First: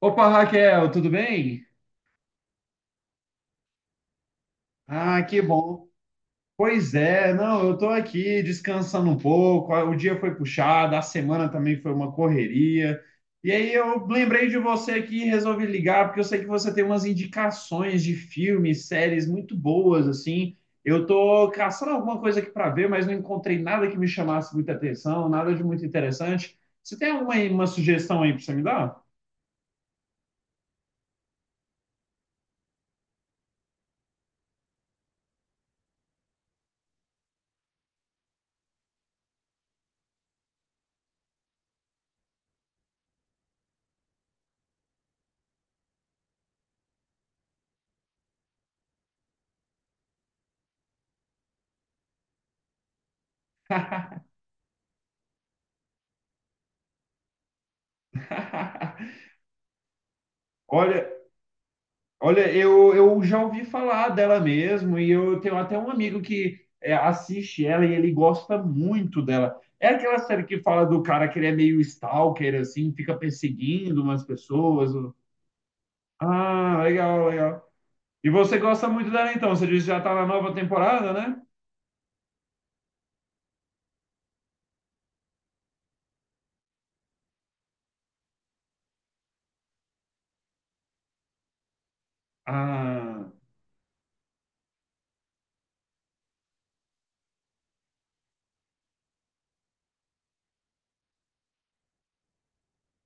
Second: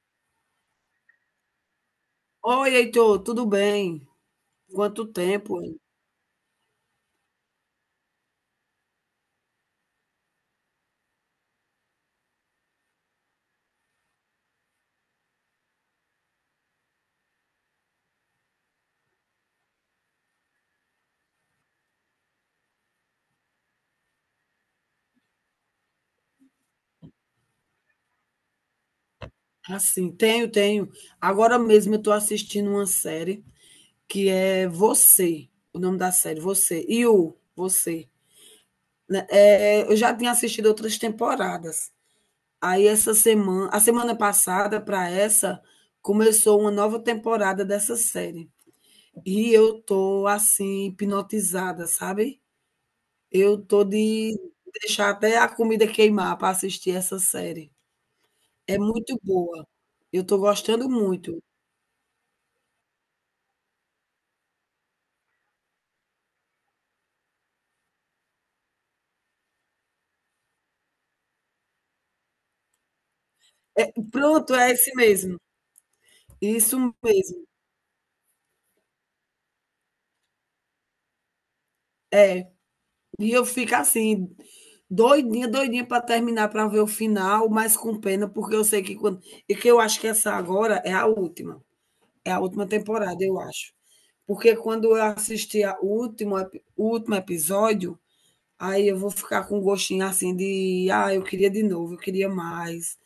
Opa, Raquel, tudo bem? Oi, Heitor, tudo bem? Quanto Ah, que tempo, hein? bom. Pois é, não, eu tô aqui descansando um pouco. O dia foi puxado, a semana também foi uma correria. E aí eu lembrei de você aqui e resolvi ligar, porque eu sei que você tem umas indicações de filmes, séries muito boas, assim. Eu tô caçando alguma coisa aqui para ver, mas não encontrei nada que me chamasse muita atenção, nada de muito interessante. Você tem alguma uma sugestão aí para você me dar? Assim, tenho. Agora mesmo eu estou assistindo uma série que é Você, o nome da série, Você, e o Você, né? É, eu já tinha assistido outras temporadas. Aí essa semana, a semana passada para essa, começou uma nova temporada dessa série. E eu tô assim hipnotizada, sabe? Eu tô de deixar até a comida queimar para assistir essa série. É muito boa. Eu estou gostando Olha, muito. Olha, eu já ouvi falar dela mesmo, e eu tenho até um amigo que é, assiste ela e ele gosta muito dela. É aquela série que fala do cara que ele é meio stalker, assim, fica perseguindo umas Pronto, é pessoas. esse mesmo. Isso Ah, legal, mesmo. legal. E você gosta muito dela então? Você disse que já tá na nova temporada, né? E eu fico assim, doidinha, doidinha para terminar, para ver o final, mas com pena, porque eu sei que quando e que eu acho que essa agora é a última temporada, Ah, eu acho. Porque quando eu assistir a último epi o último episódio, aí eu vou ficar com um gostinho assim de: "Ah, eu queria de novo, eu queria mais".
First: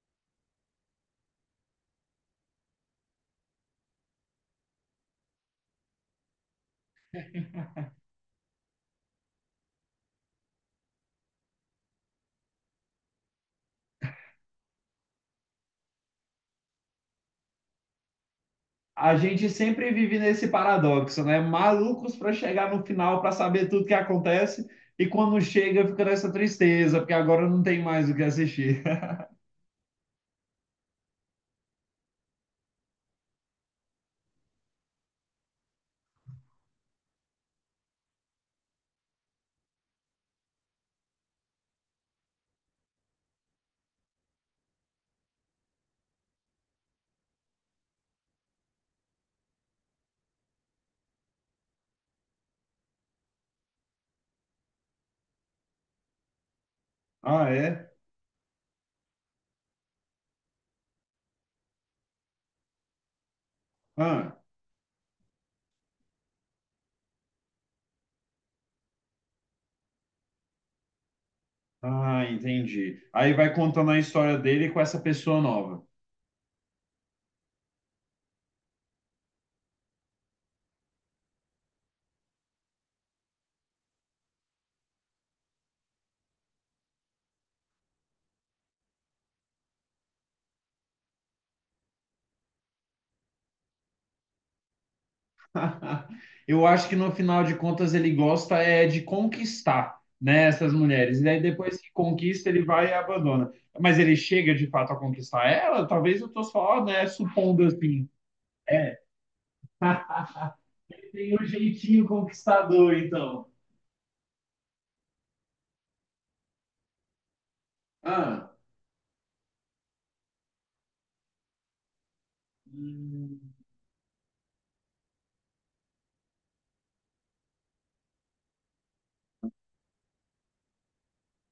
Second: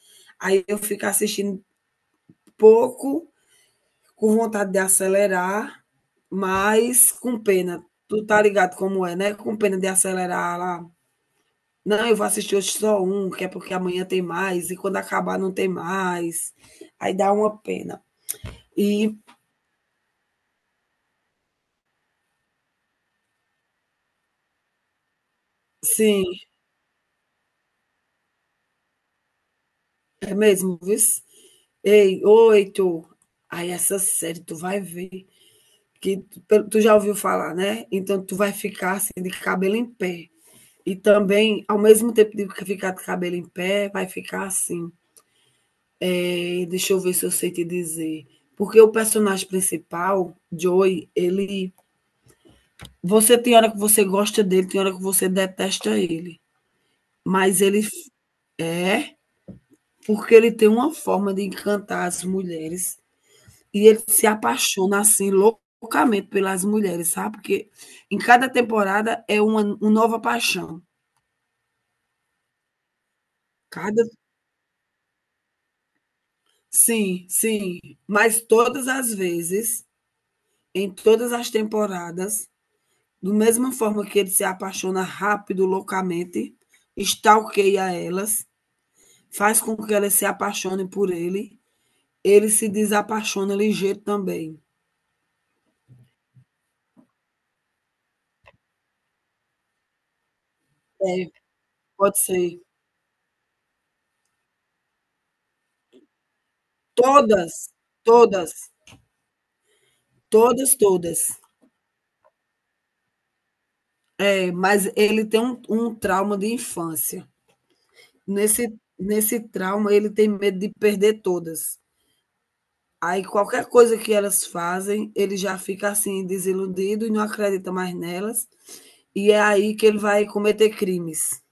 Aí eu fico assistindo pouco com vontade de acelerar, mas com pena. Tu tá ligado como é, né? Com pena de acelerar lá. Não, eu vou assistir hoje só um, que é porque amanhã tem mais, e quando acabar não tem mais. Aí dá uma pena. a E gente sempre vive nesse paradoxo, né? Malucos pra chegar no final pra saber tudo que acontece, e quando chega fica sim, nessa tristeza, porque agora não tem mais o que assistir. é mesmo, viu? Ei, oito. Aí essa série tu vai ver. Que tu já ouviu falar, né? Então tu vai ficar assim de cabelo em pé. E também, ao mesmo tempo de ficar de cabelo em pé, vai ficar assim, é, deixa eu ver se eu sei te dizer. Porque o personagem principal, Joey, ele. Você tem hora que você gosta dele, tem hora que você detesta ele. Ah, Mas é? É porque ele tem uma forma de encantar as mulheres. E ele se Ah, apaixona assim loucamente pelas mulheres, sabe? Porque em cada temporada é uma nova paixão. ah, entendi. Aí vai contando a Cada. história dele com essa pessoa nova. Sim, sim. Mas todas as vezes, em todas as temporadas, do mesma forma que ele se apaixona rápido, loucamente, stalkeia elas, faz com que elas se apaixonem por ele, ele se desapaixona ligeiro também. Eu acho que no final de contas ele gosta é de conquistar, né, essas mulheres. E É, aí depois que pode conquista ser. ele vai e abandona. Mas ele chega de fato a conquistar ela? Talvez eu tô só, né, supondo Todas, assim. todas, todas, Tem todas. um jeitinho conquistador, então. É, mas ele tem um trauma de infância. Ah, Nesse trauma, ele tem medo de perder todas. Aí hum, qualquer coisa que elas fazem, ele já fica assim desiludido e não acredita mais nelas, e é aí que ele vai cometer crimes.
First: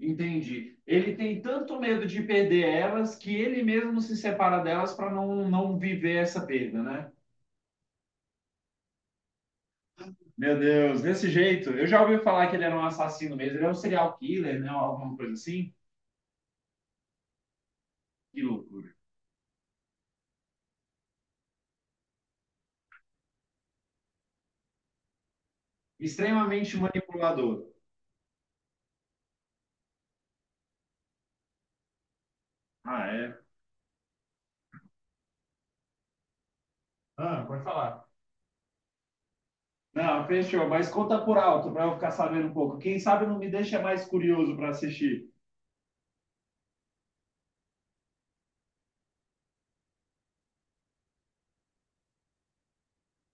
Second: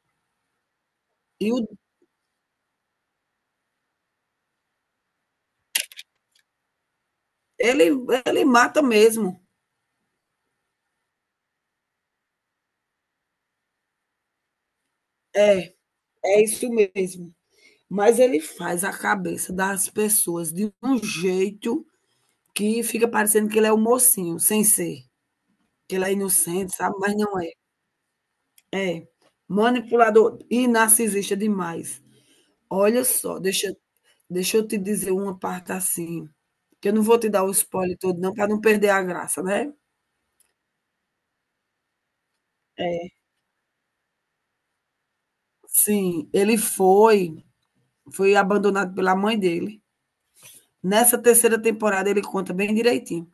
entendi. Ele tem E o tanto medo de perder elas que ele mesmo se separa delas para não viver essa perda, né? ele ele mata mesmo. Meu Deus, desse jeito. Eu já ouvi falar que ele era um assassino mesmo. Ele era um serial killer, né? Alguma coisa assim. É, é isso mesmo. Mas ele Que faz loucura. a cabeça das pessoas de um jeito que fica parecendo que ele é o mocinho, sem ser, que ele é inocente, Extremamente sabe, mas não é. manipulador. É, manipulador e narcisista demais. Olha Ah, é. só, deixa eu te dizer uma parte, assim, que eu não vou te Ah, dar o pode spoiler falar. todo não, para não perder a graça, né. Não, fechou. Mas conta por alto para eu ficar sabendo um pouco. Quem É. sabe não me deixa mais curioso para assistir. Sim, ele foi foi abandonado pela mãe dele. Nessa terceira temporada ele conta bem direitinho.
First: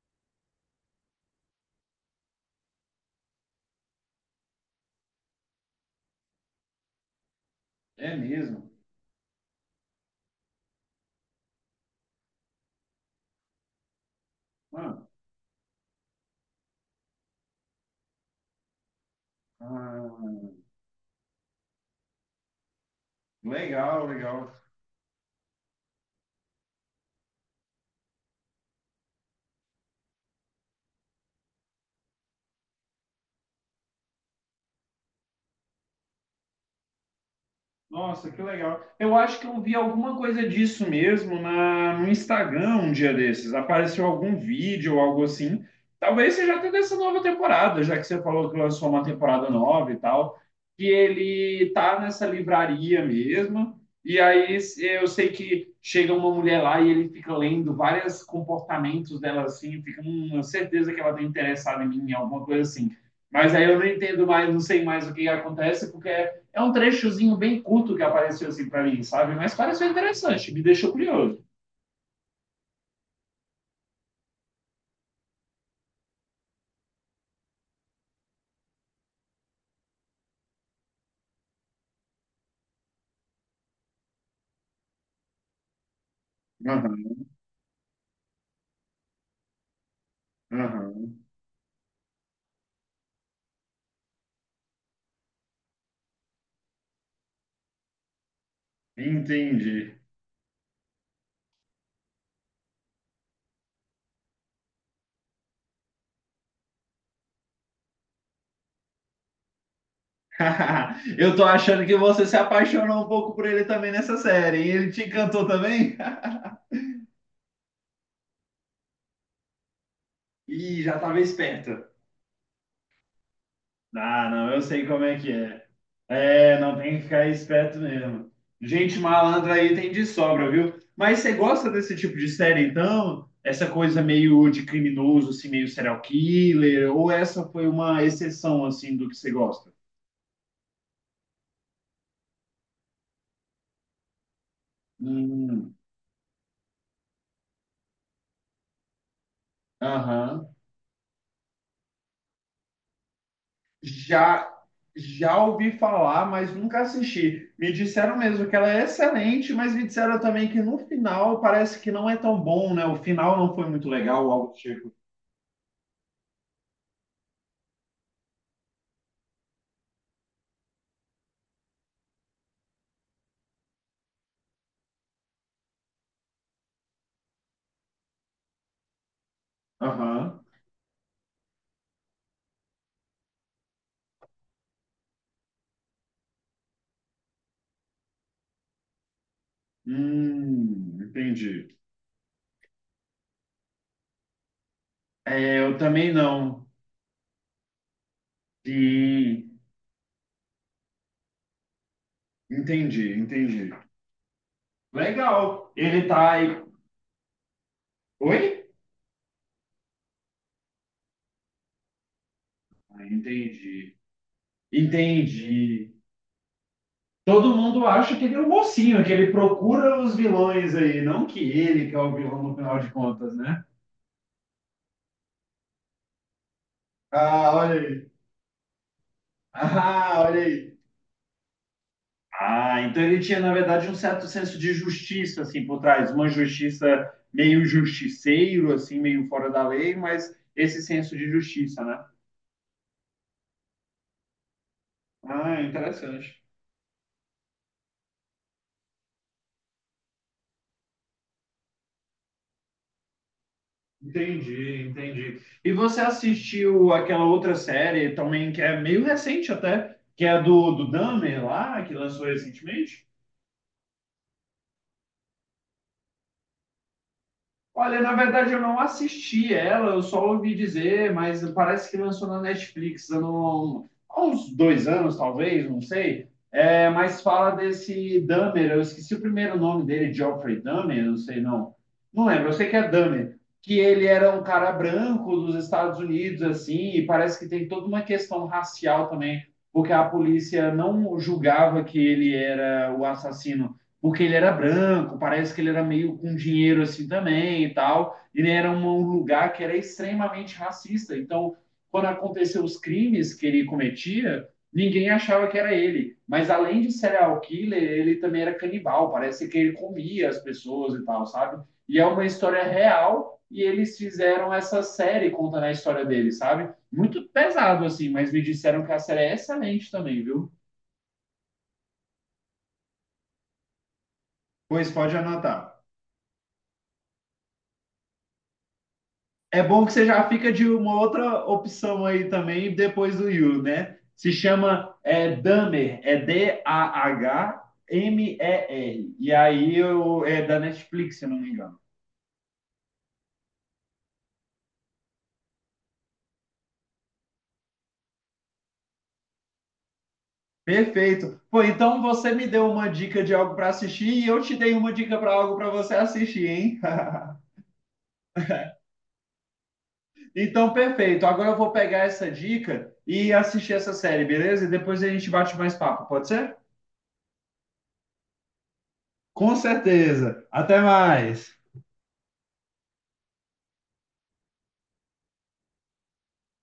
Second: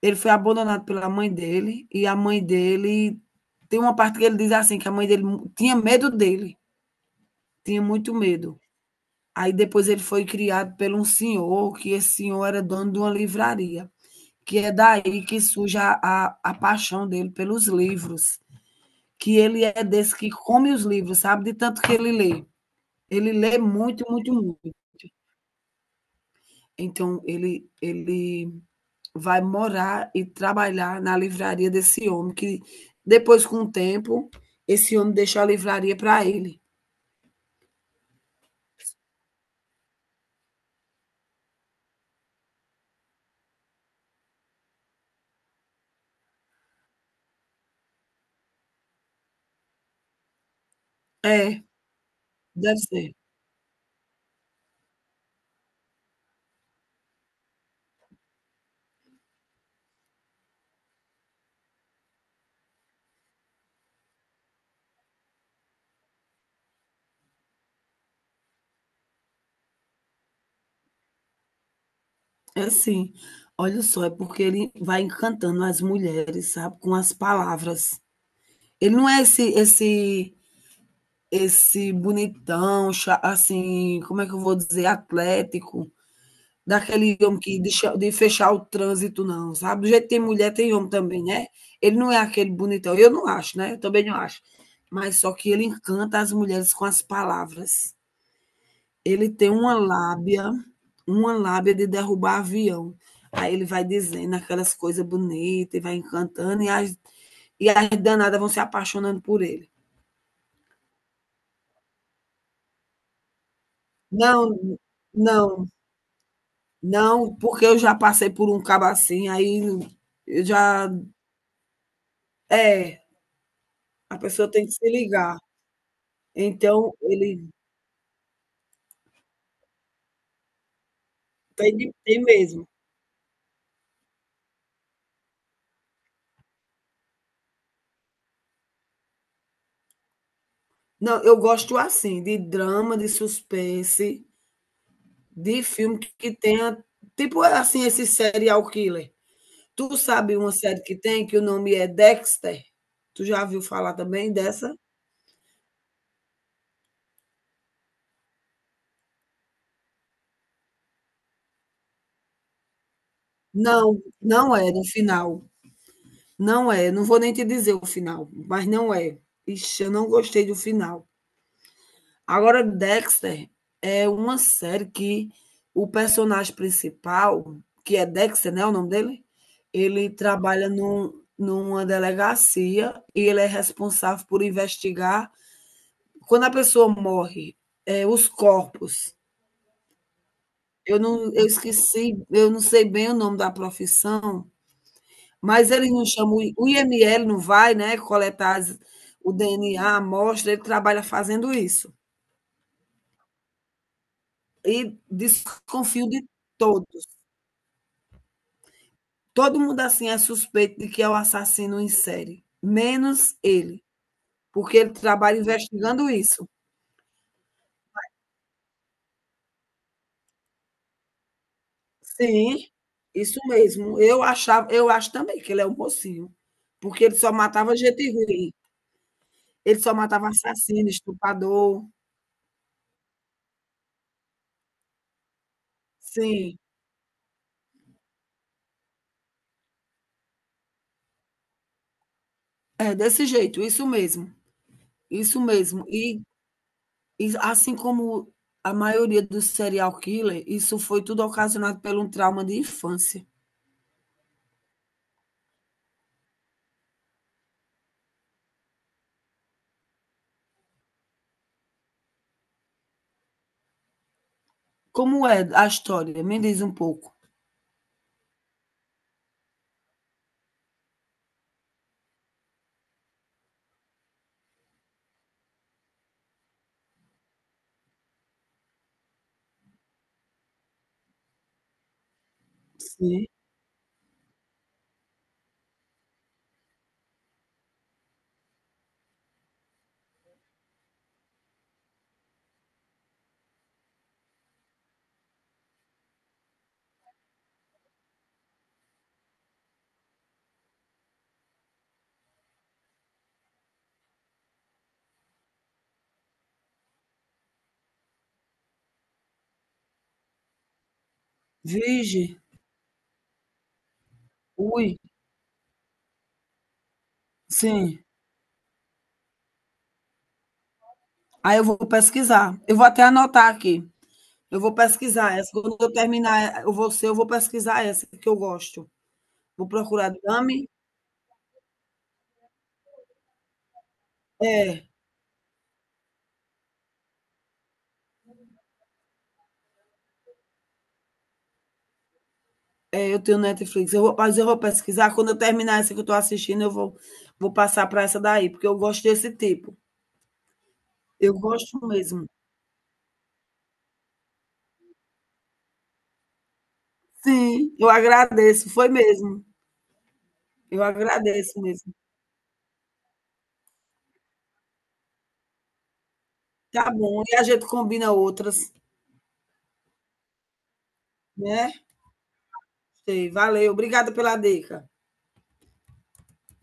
Ele foi abandonado pela mãe dele e a mãe dele tem uma parte que ele diz assim, que a mãe dele mu tinha medo dele, tinha muito É medo. mesmo. Aí depois ele foi criado pelo um senhor, que esse senhor era dono de uma livraria, que é Ah, daí que surge a paixão dele pelos livros, que ele é ah, desse que come os livros, sabe? De tanto que ele lê. Ele lê muito, legal, muito, legal. muito. Então, ele vai morar e trabalhar na livraria desse homem, que depois, com o tempo, esse homem deixou a livraria para ele. Nossa, que legal. Eu acho que eu vi alguma coisa disso mesmo na, no Instagram um dia desses. Apareceu algum vídeo ou algo assim. Talvez seja até dessa nova temporada, já que você falou que lançou uma temporada nova e tal, que É, ele tá nessa deve livraria ser. mesmo. E aí eu sei que chega uma mulher lá e ele fica lendo vários comportamentos dela assim, fica eu certeza que ela tá interessada em mim, alguma coisa assim. Mas aí eu não entendo mais, não sei mais o que acontece, porque é um trechozinho bem curto que apareceu assim para mim, sabe? Mas pareceu interessante, me deixou curioso. É assim. Olha só, é porque ele vai encantando as mulheres, sabe? Com as palavras. Ele não é esse bonitão, assim, como é que eu vou dizer, atlético, Aham, daquele homem de fechar o trânsito, não, sabe? Do jeito que tem mulher, tem homem aham. também, né? Ele não é aquele bonitão, eu não acho, né? Eu também não acho. Mas só que ele encanta as mulheres com as palavras. Ele tem Entendi. Uma lábia de derrubar avião. Aí ele vai dizendo aquelas coisas bonitas e vai encantando, e as danadas vão se apaixonando por ele. Eu tô achando que você se apaixonou um pouco por ele também nessa Não, série. E ele te encantou não, também? não, porque eu já passei por um cabo assim, aí eu Ih, já. já estava esperto. É, a Ah, pessoa não, eu tem que sei se como é que ligar. é. É, não Então, tem que ficar esperto mesmo. Gente malandra aí tem de sobra, viu? Mas você gosta desse tipo tem de série, mesmo. então? Essa coisa meio de criminoso, assim, meio serial killer, ou essa foi uma exceção, assim, do que você gosta? Não, eu gosto assim, de drama, de suspense, de Hum, filme que tenha. Tipo assim, esse serial killer. Tu sabe aham. uma série que tem que o nome é Dexter? Tu já viu falar também Já, dessa? já ouvi falar, mas nunca assisti. Me disseram mesmo que ela é excelente, mas me disseram também que no final parece que não é tão bom, né? O final não foi muito Não, legal, algo do não é no tipo. final. Não é. Não vou nem te dizer o final, mas não é. Ixi, eu não gostei do final. Agora, Dexter é uma série que o personagem principal, que é Dexter, né, o nome dele, ele Aham. trabalha num, numa delegacia e ele é responsável por investigar quando a pessoa morre, é, os corpos. Eu Entendi. esqueci, eu não sei bem o nome da profissão, É, mas eu ele não também chama não. o IML, não vai, né, coletar o Sim, DNA, a amostra, ele trabalha fazendo isso. entendi. E Legal. desconfio Ele de tá aí. todos. Oi? Todo mundo assim é suspeito de que é o assassino em série, Ah, menos ele, entendi. porque ele trabalha Entendi. investigando isso. Todo mundo acha que ele é o mocinho, que ele procura os vilões aí, não que ele que é o vilão no Sim, final de contas, isso né? mesmo. Eu acho também que ele é um mocinho, porque ele só Ah, olha matava gente aí. ruim. Ele só Ah, matava olha aí. assassino, estuprador. Ah, então ele tinha, na verdade, um certo senso de justiça, assim, por trás. Uma Sim, justiça meio justiceiro, assim, meio fora da lei, mas esse senso de justiça, né? é desse jeito, isso mesmo. Isso Ah, mesmo. E, interessante. e assim como a maioria dos serial killer, isso foi tudo ocasionado pelo trauma de infância. Entendi. E você assistiu aquela outra série também, que é meio recente até, que é a do, do Dahmer lá, que lançou recentemente? Como é a história? Me diz um pouco. Olha, na verdade eu não assisti ela, eu só ouvi dizer, mas parece que lançou na Netflix há uns dois anos, talvez, não sei. É, mas fala desse Dahmer, eu esqueci o primeiro nome dele, Geoffrey Dahmer, não sei não. Não lembro, eu sei que é Sim. Dahmer, que ele era um cara branco dos Estados Unidos, assim, e parece que tem toda uma questão racial também, porque a polícia não julgava que ele era o assassino porque ele era branco, parece que ele era meio com dinheiro assim também e tal. Ele era um lugar que era extremamente racista. Então, quando aconteceu os crimes que ele cometia, ninguém achava que era ele. Mas além de serial killer, ele também era canibal. Parece que ele comia as pessoas e tal, sabe? E é uma Vige, história real e eles fizeram essa ui, série contando a história dele, sabe? Muito pesado sim. assim, mas me disseram que a série é excelente também, viu? Aí eu vou pesquisar. Eu vou até anotar aqui. Eu vou Pois pode pesquisar essa. anotar. Quando eu terminar eu vou ser. Eu vou pesquisar essa que eu gosto. É Vou bom que você procurar já fica de Dummy. uma outra opção aí também, depois do you, né? Se É, chama é, Dahmer, é Dahmer. E R. E aí eu, é da Netflix, se não me engano. é, eu tenho Netflix. Eu vou, mas eu vou pesquisar. Quando eu terminar essa que eu estou assistindo, vou passar para essa daí, porque eu gosto desse tipo. Eu Perfeito. Pô, gosto então mesmo. você me deu uma dica de algo para assistir e eu te dei uma dica para algo para você assistir, hein? Sim, eu agradeço. Foi mesmo. então, Eu perfeito. Agora eu agradeço vou mesmo. pegar essa dica e assistir essa série, beleza? E depois a gente bate mais papo, pode ser? Tá bom. E a gente combina outras, Com certeza. Até mais. né? Sei, valeu. Obrigada pela dica.